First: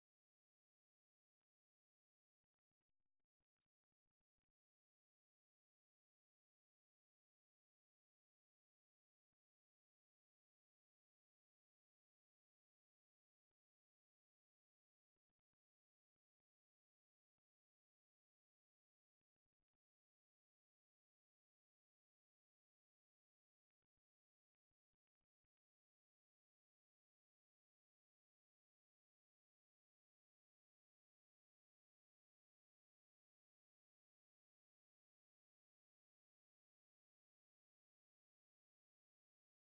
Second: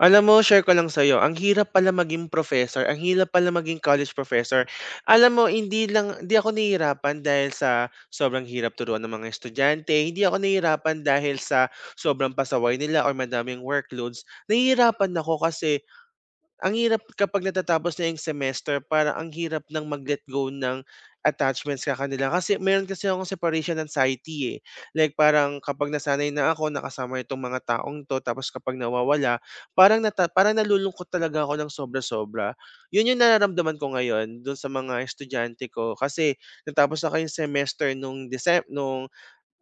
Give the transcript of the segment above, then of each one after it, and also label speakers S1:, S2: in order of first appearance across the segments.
S1: Alam mo, share ko lang sa'yo, ang hirap pala maging professor, ang hirap pala maging college professor. Alam mo, hindi lang hindi ako nahihirapan dahil sa sobrang hirap turuan ng mga estudyante, hindi ako nahihirapan dahil sa sobrang pasaway nila or madaming workloads. Nahihirapan ako kasi ang hirap kapag natatapos na yung semester para ang hirap ng mag-let go ng attachments ka kanila kasi meron kasi akong separation anxiety, eh. Like parang kapag nasanay na ako na kasama itong mga taong 'to tapos kapag nawawala parang nalulungkot talaga ako ng sobra-sobra. Yun yung nararamdaman ko ngayon dun sa mga estudyante ko kasi natapos na kayong semester nung Decem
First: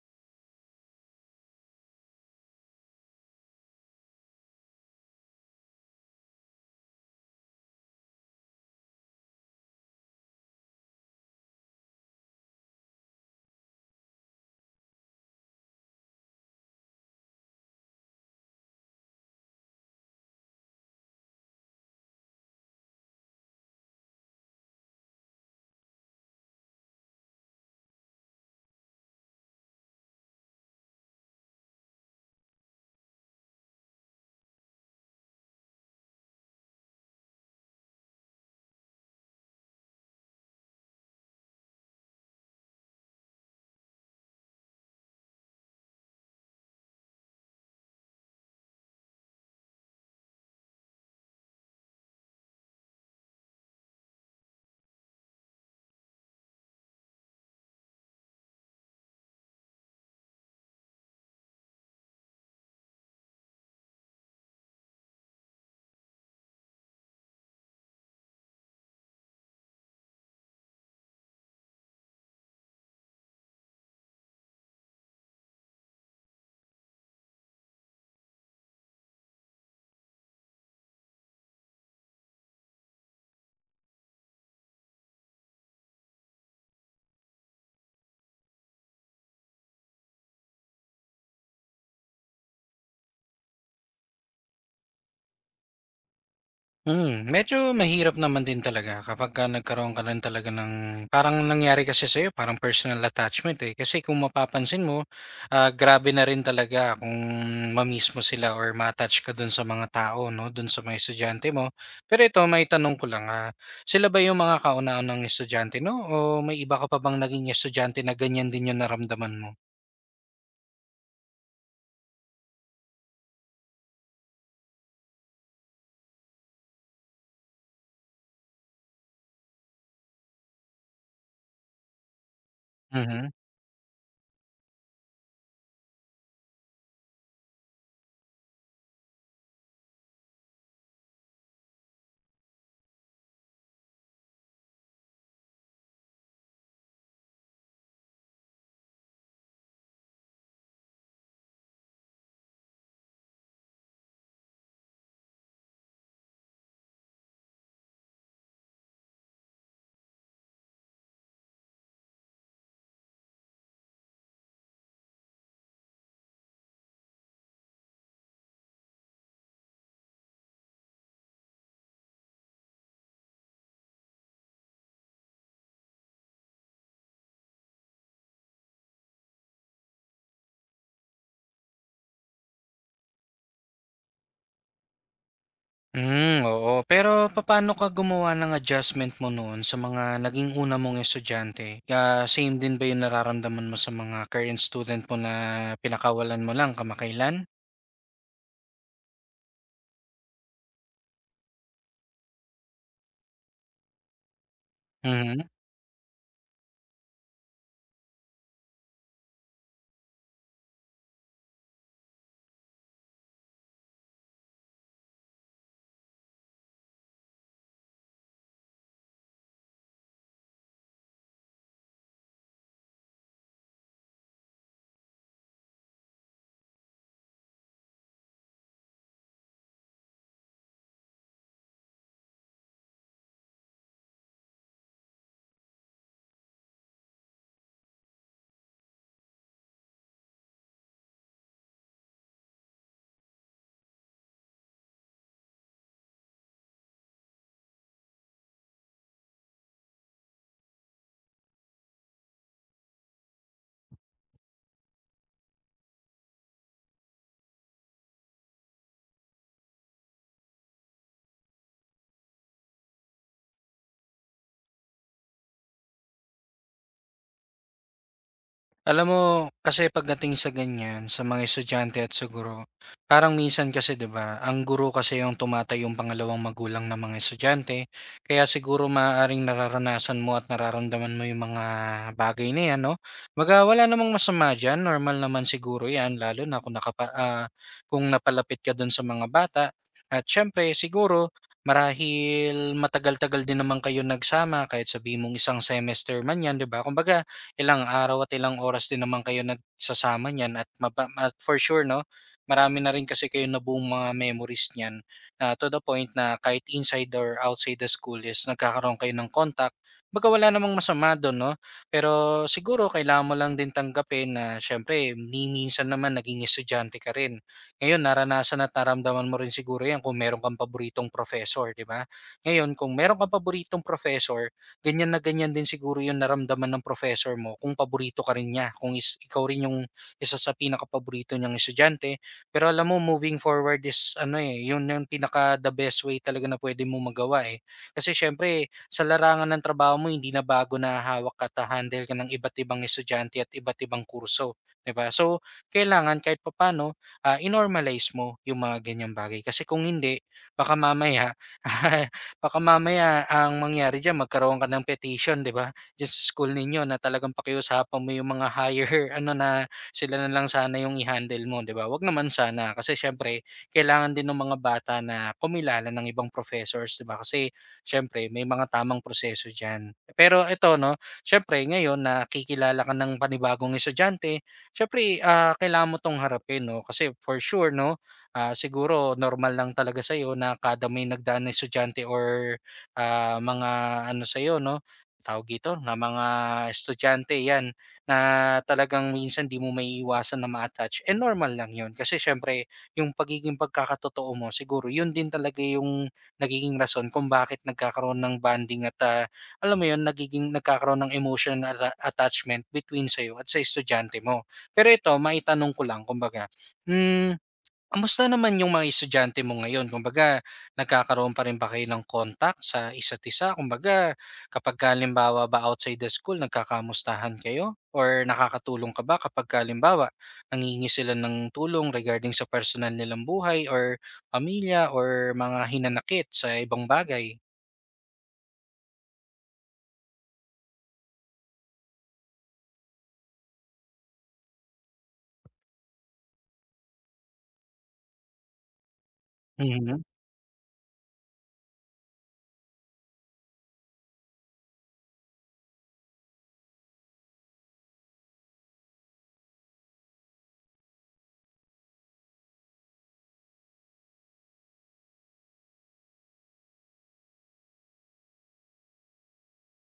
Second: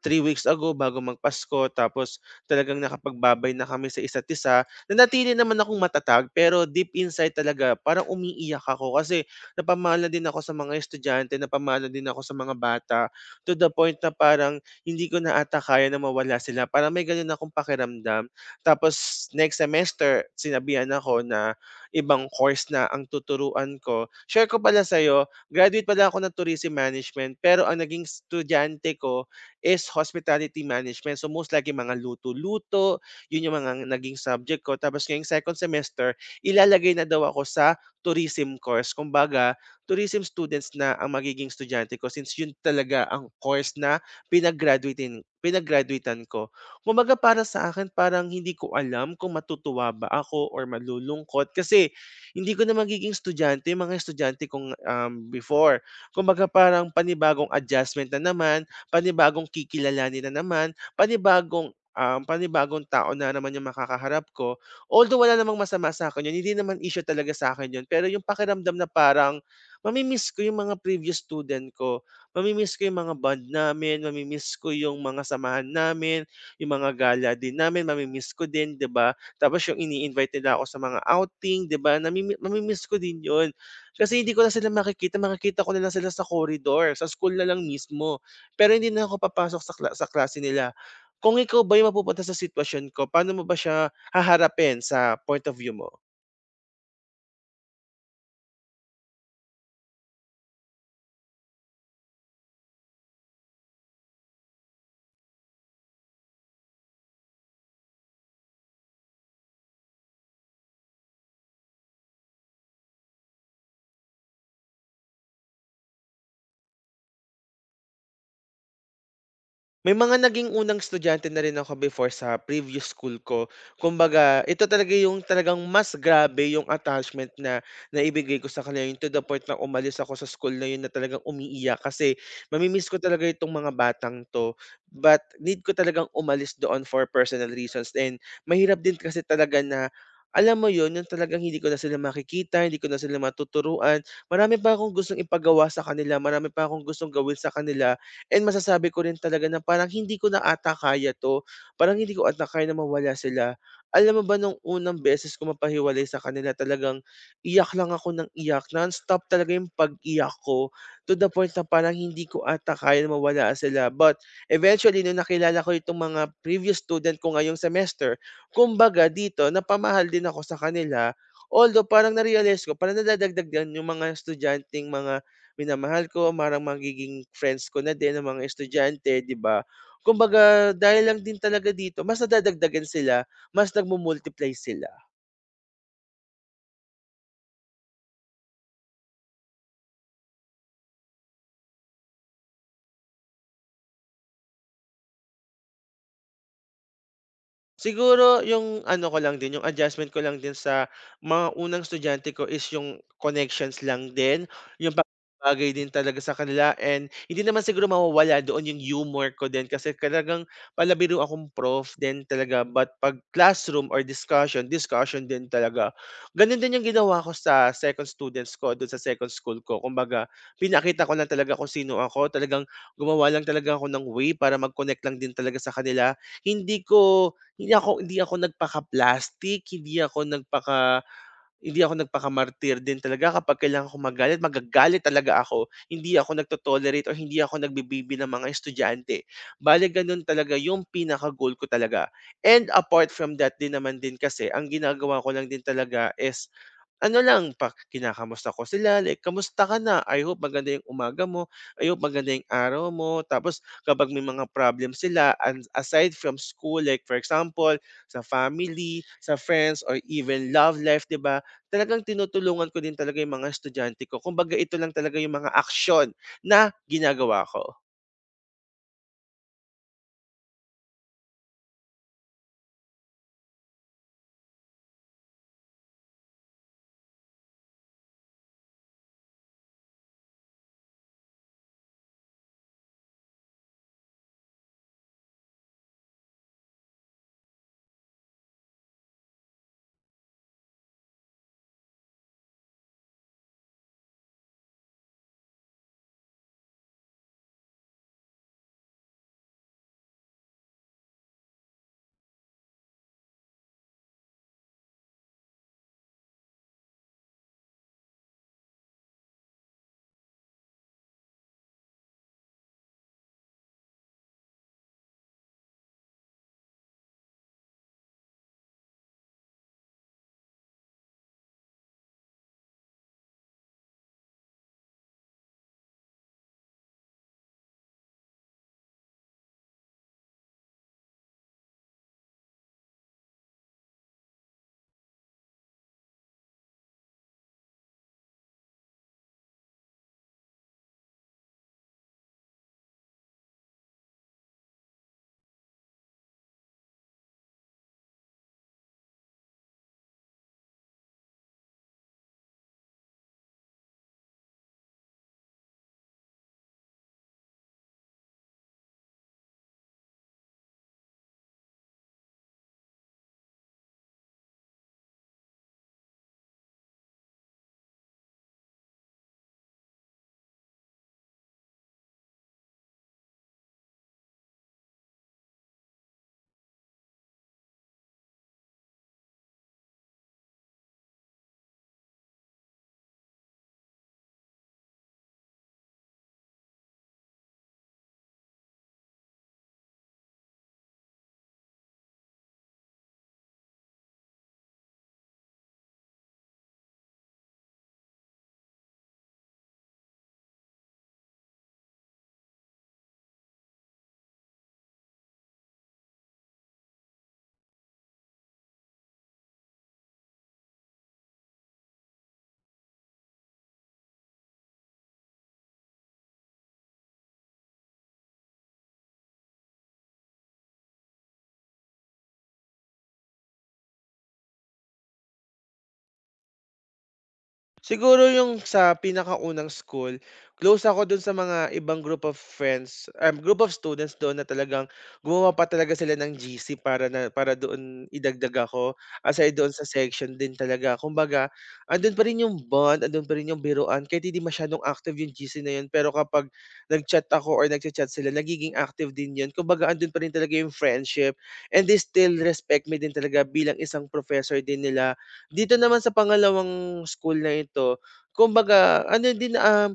S1: 3 weeks ago bago magpasko, tapos talagang nakapagbabay na kami sa isa't isa. Nanatili naman akong matatag pero deep inside talaga parang umiiyak ako kasi napamahal na din ako sa mga estudyante, napamahal na din ako sa mga bata to the point na parang hindi ko na ata kaya na mawala sila. Parang may ganun akong pakiramdam. Tapos next semester, sinabihan ako na ibang course na ang tuturuan ko. Share ko pala sa'yo, graduate pala ako ng tourism management pero ang naging estudyante ko is hospitality management. So most likely mga luto-luto, yun yung mga naging subject ko. Tapos ngayong second semester, ilalagay na daw ako sa tourism course. Kumbaga, tourism students na ang magiging estudyante ko since yun talaga ang course na pinag-graduatean ko. Kumbaga para sa akin, parang hindi ko alam kung matutuwa ba ako or malulungkot kasi hindi ko na magiging estudyante, yung mga estudyante kong before. Kumbaga parang panibagong adjustment na naman, panibagong kikilalanin na naman, panibagong tao na naman yung makakaharap ko. Although wala namang masama sa'kin yun, hindi naman issue talaga sa akin yun, pero yung pakiramdam na parang mami ko yung mga previous student ko, mami ko yung mga bond namin, mami ko yung mga samahan namin, yung mga gala din namin mami ko din, 'di ba? Tapos yung ini-invite nila ako sa mga outing, 'di ba, mami ko din yun. Kasi hindi ko na sila makikita, makikita ko na lang sila sa corridor, sa school na lang mismo pero hindi na ako papasok sa sa klase nila. Kung ikaw ba yung mapupunta sa sitwasyon ko, paano mo ba siya haharapin sa point of view mo?
S2: Medyo mahirap naman din talaga kapagka nagkaroon ka rin talaga ng parang nangyari kasi sa'yo, parang personal attachment, eh. Kasi kung mapapansin mo, grabe na rin talaga kung mo sila or ma-attach ka dun sa mga tao, 'no, dun sa mga estudyante mo. Pero ito, may tanong ko lang, sila ba yung mga kauna-unahang estudyante, 'no, o may iba ka pa bang naging estudyante na ganyan din yung naramdaman mo?
S1: May mga naging unang estudyante na rin ako before sa previous school ko. Kumbaga, ito talaga yung talagang mas grabe yung attachment na naibigay ko sa kanila, yung to the point na umalis ako sa school na yun na talagang umiiyak kasi mamimiss ko talaga
S2: Mhm.
S1: itong mga batang 'to. But need ko talagang umalis doon for personal reasons, and mahirap din kasi talaga na alam mo yun, yung talagang hindi ko na sila makikita, hindi ko na sila matuturuan. Marami pa akong gustong ipagawa sa kanila, marami pa akong gustong gawin sa kanila. And masasabi ko rin talaga na parang hindi ko na ata kaya 'to, parang hindi ko ata kaya na mawala sila. Alam mo ba nung unang beses ko mapahiwalay sa kanila talagang iyak lang ako ng iyak, nonstop talaga yung pag-iyak ko to the point na parang hindi ko ata kaya na mawala sila. But eventually nung nakilala ko itong mga previous student ko ngayong semester, kumbaga dito napamahal din ako sa kanila. Although parang na-realize ko parang nadadagdagan yung mga estudyanteng mga minamahal ko, marang magiging friends ko na din ang mga estudyante, 'di ba? Kumbaga dahil lang din talaga dito mas nadadagdagan sila, mas nagmu-multiply sila.
S2: Hmm, oo. Pero paano ka gumawa ng adjustment mo noon sa mga naging una mong estudyante? Same din ba yung nararamdaman mo sa mga current student mo na pinakawalan mo lang kamakailan?
S1: Siguro yung ano ko lang din, yung adjustment ko lang din sa mga unang estudyante ko is yung connections lang din, yung
S2: Mhm.
S1: bagay din talaga sa kanila, and hindi naman siguro mawawala doon yung humor ko din kasi talagang palabiro akong prof din talaga, but pag classroom or discussion din talaga. Ganun din yung ginawa ko sa second students ko doon sa second school ko. Kumbaga, pinakita ko lang talaga kung sino ako. Talagang gumawa lang talaga ako ng way para mag-connect lang din talaga sa kanila. Hindi ko hindi ako nagpaka-plastic, hindi ako nagpaka hindi ako nagpakamartir din talaga. Kapag kailangan ko magalit, magagalit talaga ako. Hindi ako nagbibibi ng mga estudyante. Bale gano'n talaga yung pinaka-goal ko talaga. And apart from that din naman din kasi ang ginagawa ko lang din talaga is ano lang, kinakamusta ko sila, like, "Kamusta ka na? I hope maganda yung umaga mo. I hope maganda yung araw mo." Tapos kapag may mga problem sila and aside from school, like for example, sa family, sa friends, or even love life, 'di ba, talagang tinutulungan ko din talaga yung mga estudyante ko. Kumbaga ito lang talaga yung mga aksiyon na ginagawa ko.
S2: Alam mo, kasi pagdating sa ganyan, sa mga estudyante at sa guro, parang minsan kasi 'di ba, ang guro kasi yung tumatay yung pangalawang magulang ng mga estudyante. Kaya siguro maaaring nararanasan mo at nararamdaman mo yung mga bagay na 'yan, 'no? Kumbaga wala namang masama diyan, normal naman siguro 'yan lalo na kung kung napalapit ka dun sa mga bata. At siyempre siguro, marahil matagal-tagal din naman kayo nagsama kahit sabi mong isang semester man 'yan, 'di ba? Kumbaga ilang araw at ilang oras din naman kayo nagsasama niyan at at for sure 'no, marami na rin kasi kayong nabuong mga memories niyan na to the point na kahit inside or outside the school is nagkakaroon kayo ng contact. Kumbaga wala namang masama dun 'no, pero siguro kailangan mo lang din tanggapin na siyempre ni minsan naman naging estudyante ka rin. Ngayon naranasan at naramdaman mo rin siguro 'yan kung meron kang paboritong professor, 'di ba? Ngayon kung meron kang paboritong professor ganyan na ganyan din siguro yung naramdaman ng professor mo kung paborito ka rin niya, kung is, ikaw rin yung isa sa pinakapaborito niyang estudyante. Pero alam mo, moving forward is ano eh, yun yung pinaka the best way talaga na pwede mo magawa eh. Kasi syempre, sa larangan ng trabaho mo, hindi na bago na hawak ka at handle ka ng iba't ibang estudyante at iba't ibang kurso. 'Di ba? So, kailangan kahit papano, inormalize mo yung mga ganyang bagay. Kasi kung hindi, baka mamaya Baka mamaya ang mangyari diyan magkaroon ka ng petition, 'di ba? Diyan sa school ninyo na talagang pakiusapan mo yung mga higher ano na sila na lang sana yung i-handle mo, 'di ba? Wag naman sana kasi syempre kailangan din ng mga bata na kumilala ng ibang professors, 'di ba? Kasi syempre may mga tamang proseso diyan. Pero ito no, syempre ngayon nakikilala ka ng panibagong estudyante, syempre kailangan mo tong harapin no kasi for sure no siguro normal lang talaga sa iyo na kada may nagdaan na estudyante or mga ano sa iyo no? Tawag dito, na mga estudyante yan na talagang minsan di mo may na ma-attach. And normal lang yun. Kasi syempre, yung pagiging pagkakatotoo mo, siguro yun din talaga yung nagiging rason kung bakit nagkakaroon ng bonding at alam mo yun, nagiging nagkakaroon ng emotional na attachment between sa'yo at sa estudyante mo. Pero ito, maitanong ko lang, kumbaga, hmm, kamusta naman yung mga estudyante mo ngayon? Kumbaga, nagkakaroon pa rin ba kayo ng contact sa isa't isa? Kumbaga, kapag ka halimbawa ba outside the school, nagkakamustahan kayo? Or nakakatulong ka ba kapag ka halimbawa, nangingi sila ng tulong regarding sa personal nilang buhay or pamilya or mga hinanakit sa ibang bagay?
S1: Siguro yung sa pinakaunang school, close ako dun sa mga ibang group of group of students doon na talagang gumawa pa talaga sila ng GC para doon idagdag ako. Aside doon sa
S2: Mm-hmm.
S1: section din talaga. Kumbaga, andun pa rin yung bond, andun pa rin yung biruan kahit hindi masyadong active yung GC na yun, pero kapag nag-chat ako or nag chat sila, nagiging active din yun. Kumbaga, andun pa rin talaga yung friendship, and they still respect me din talaga bilang isang professor din nila. Dito naman sa pangalawang school na ito, kumbaga ano din, um,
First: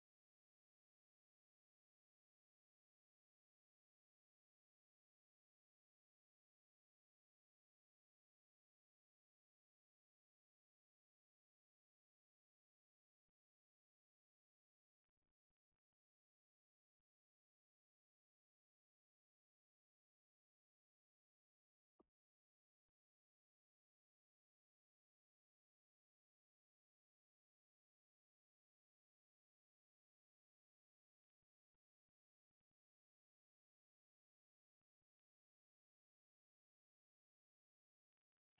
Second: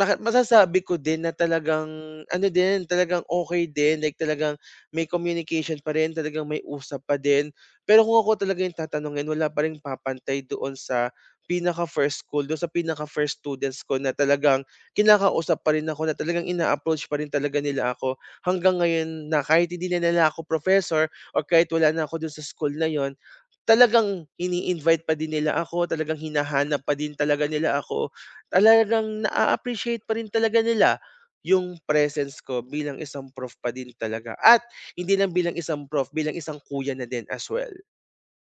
S1: maka masasabi ko din na talagang ano din, talagang okay din, like talagang may communication pa rin, talagang may usap pa din. Pero kung ako talaga yung tatanungin, wala pa ring papantay doon sa pinaka-first school, doon sa pinaka-first students ko na talagang kinakausap pa rin ako, na talagang ina-approach pa rin talaga nila ako. Hanggang ngayon na kahit hindi na nila ako professor or kahit wala na ako dun sa school na yon, talagang ini-invite pa din nila ako, talagang hinahanap pa din talaga nila ako. Talagang na appreciate pa rin talaga nila yung presence ko bilang isang prof pa din talaga at hindi lang bilang isang prof, bilang isang kuya na din as well.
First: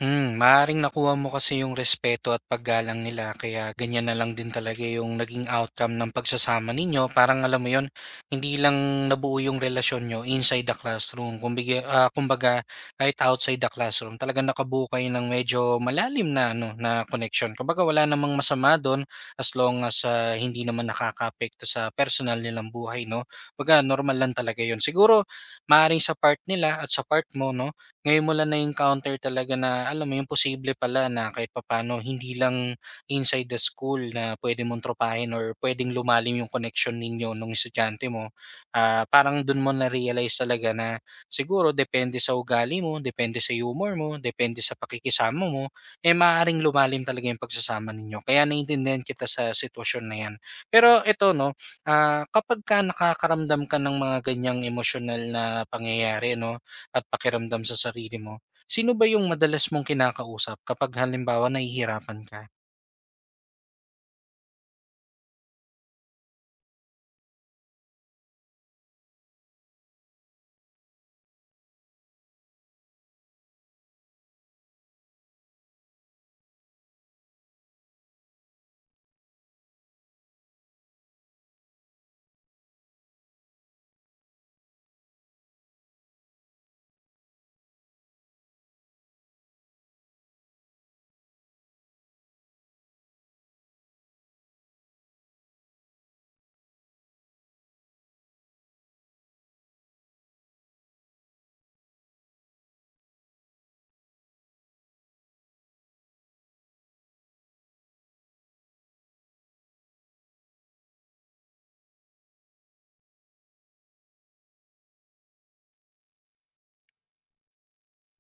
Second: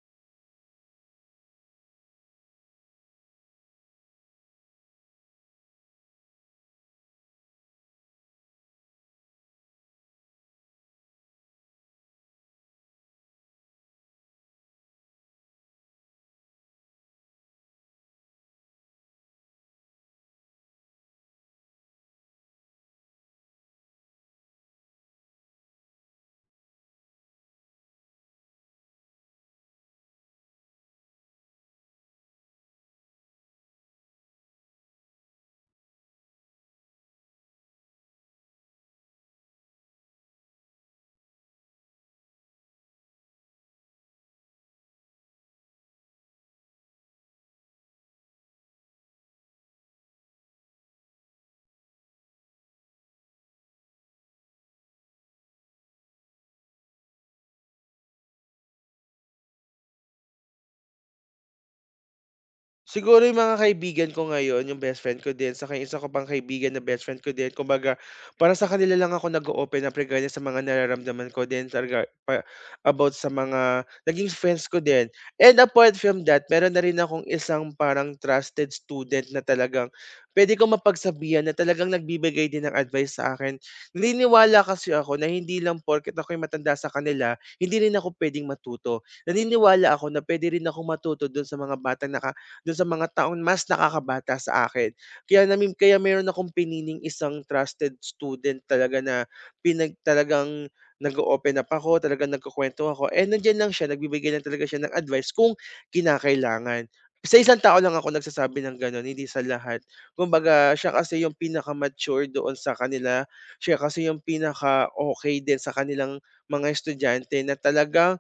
S2: Hmm, maaaring nakuha mo kasi yung respeto at paggalang nila kaya ganyan na lang din talaga yung naging outcome ng pagsasama ninyo. Parang alam mo yon, hindi lang nabuo yung relasyon nyo inside the classroom. Kumbaga, kahit outside the classroom, talagang nakabuo kayo ng medyo malalim na ano na connection. Kumbaga wala namang masama doon as long as hindi naman nakakaapekto sa personal nilang buhay, no? Kumbaga normal lang talaga yon. Siguro maaaring sa part nila at sa part mo, no? Ngayon mo lang na-encounter talaga na alam mo yung posible pala na kahit papano hindi lang inside the school na pwede mong tropahin or puwedeng lumalim 'yung connection ninyo nung estudyante mo. Ah, parang dun mo na-realize talaga na siguro depende sa ugali mo, depende sa humor mo, depende sa pakikisama mo, eh, maaaring lumalim talaga 'yung pagsasama ninyo. Kaya naiintindihan kita sa sitwasyon na 'yan. Pero ito 'no, kapag ka nakakaramdam ka ng mga ganiyang emotional na pangyayari 'no, at pakiramdam sa sarili mo. Sino ba yung madalas mong kinakausap kapag halimbawa nahihirapan ka?
S1: Siguro yung mga kaibigan ko ngayon, yung best friend ko din, saka yung isa ko pang kaibigan na best friend ko din. Kumbaga, para sa kanila lang ako nag-o-open up regardless sa mga nararamdaman ko din talaga about sa mga naging friends ko din. And apart from that, meron na rin akong isang parang trusted student na talagang pwede ko mapagsabihan na talagang nagbibigay din ng advice sa akin. Naniniwala kasi ako na hindi lang porket ako'y matanda sa kanila, hindi rin ako pwedeng matuto. Naniniwala ako na pwede rin ako matuto doon sa mga batang na dun sa mga taong mas nakakabata sa akin. Kaya meron akong piniling isang trusted student talaga na talagang nag-o-open up ako, talagang nagkukuwento ako, eh, nandiyan lang siya, nagbibigay lang talaga siya ng advice kung kinakailangan. Sa isang tao lang ako nagsasabi ng gano'n, hindi sa lahat. Kumbaga siya kasi yung pinaka-mature doon sa kanila, siya kasi yung pinaka-okey din sa kanilang mga estudyante na talagang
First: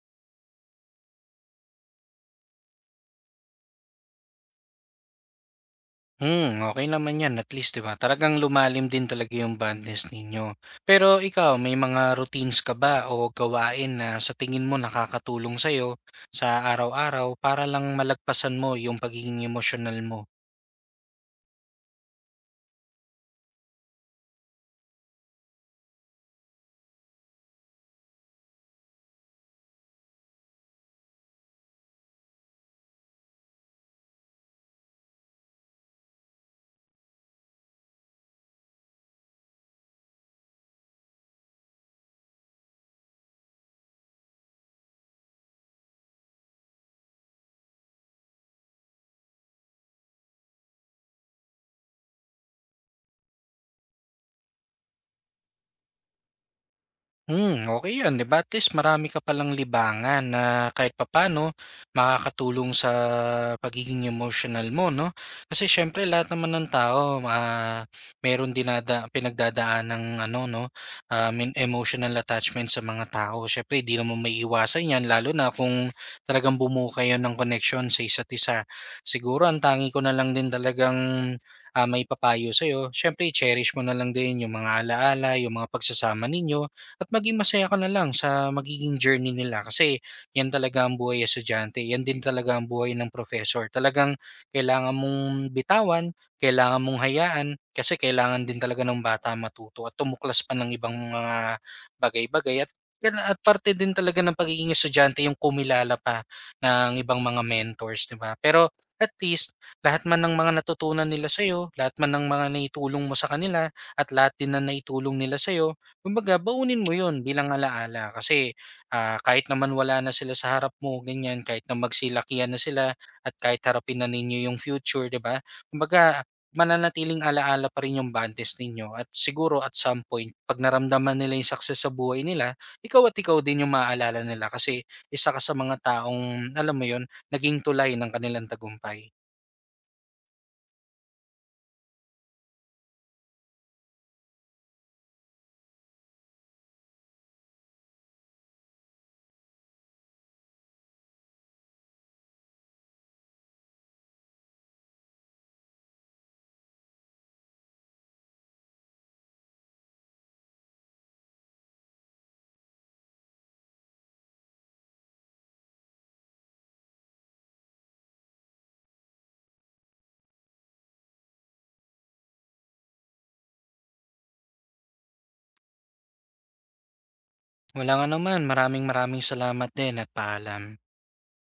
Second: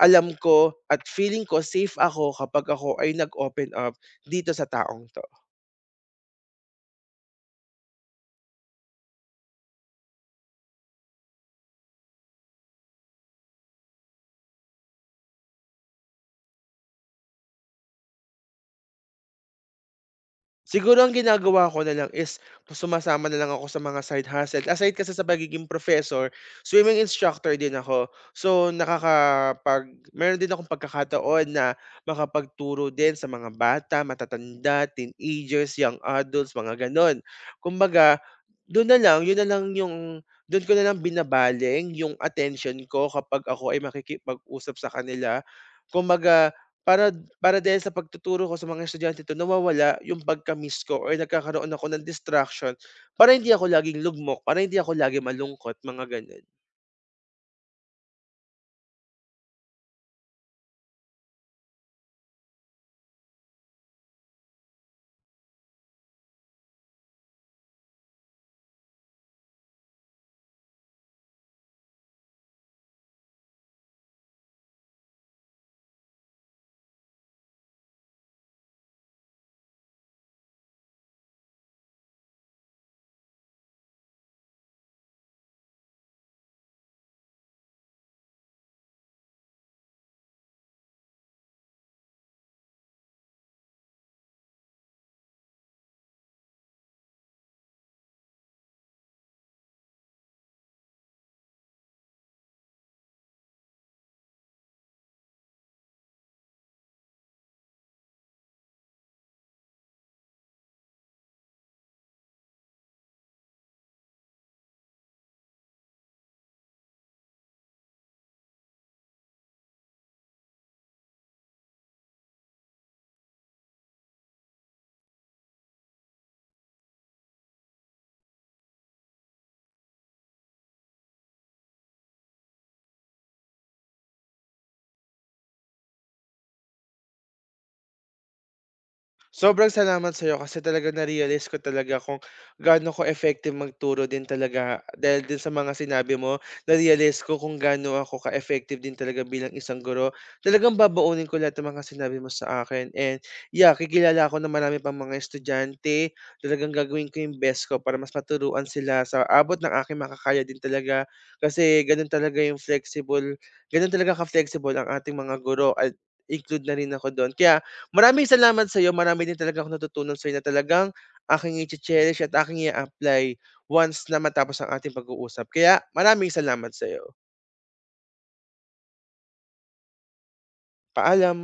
S1: alam ko at feeling ko safe ako kapag ako ay nag-open up dito sa taong 'to.
S2: Hmm, okay naman 'yan at least 'di ba, talagang lumalim din talaga yung bondness ninyo. Pero ikaw, may mga routines ka ba o gawain na sa tingin mo nakakatulong sa'yo sa araw-araw para lang malagpasan mo yung pagiging emotional mo?
S1: Siguro ang ginagawa ko na lang is sumasama na lang ako sa mga side hustle. Aside kasi sa pagiging professor, swimming instructor din ako. So meron din akong pagkakataon na makapagturo din sa mga bata, matatanda, teenagers, young adults, mga gano'n. Kumbaga, dun na lang, yun na lang yung don ko na lang binabaling yung atensyon ko kapag ako ay makikipag-usap sa kanila. Kumbaga para para dahil sa pagtuturo ko sa mga estudyante 'to nawawala yung pagka-miss ko or nagkakaroon ako ng distraction para hindi ako laging lugmok, para hindi ako lagi malungkot, mga ganon.
S2: Hmm, okay yun, 'di ba, at least marami ka palang libangan na kahit papaano makakatulong sa pagiging emotional mo 'no. Kasi siyempre lahat naman ng tao, meron pinagdadaan ng ano 'no, men emotional attachment sa mga tao. Siyempre di naman maiiwasan 'yan lalo na kung talagang bumuo kayo ng connection sa isa't isa. Siguro ang tangi ko na lang din talagang, may papayo sa'yo, siyempre i-cherish mo na lang din yung mga alaala, yung mga pagsasama ninyo at maging masaya ka na lang sa magiging journey nila kasi yan talaga ang buhay estudyante, yan din talaga ang buhay ng professor. Talagang kailangan mong bitawan, kailangan mong hayaan kasi kailangan din talaga ng bata matuto at tumuklas pa ng ibang mga bagay-bagay at yan at parte din talaga ng pagiging estudyante yung kumilala pa ng ibang mga mentors, di ba? Pero at least lahat man ng mga natutunan nila sa'yo, lahat man ng mga naitulong mo sa kanila, at lahat din na naitulong nila sa'yo, kumbaga baunin mo 'yun bilang alaala kasi, kahit naman wala na sila sa harap mo ganyan kahit na magsilakihan na sila at kahit harapin na ninyo yung future, 'di ba? Kumbaga mananatiling alaala pa rin yung bantes ninyo at siguro at some point 'pag naramdaman nila yung success sa buhay nila, ikaw at ikaw din yung maaalala nila kasi isa ka sa mga taong, alam mo 'yun, naging tulay ng kanilang tagumpay.
S1: Sobrang salamat sa'yo kasi talaga na-realize ko talaga kung gaano ko effective magturo din talaga. Dahil din sa mga sinabi mo, na-realize ko kung gaano ako ka-effective din talaga bilang isang guro. Talagang babaunin ko lahat ng mga sinabi mo sa akin. And yeah, kikilala ako na marami pang mga estudyante. Talagang gagawin ko yung best ko para mas maturuan sila sa abot ng aking makakaya din talaga. Kasi ganun talaga yung flexible, ganun talaga ka-flexible ang ating mga guro, at include na rin ako doon. Kaya maraming salamat sa'yo, marami din talaga akong natutunan sa'yo na talagang aking iche-cherish at aking i apply once na matapos ang ating pag-uusap. Kaya maraming salamat sa'yo.
S2: Walang anuman, maraming maraming salamat din at paalam.
S1: Paalam.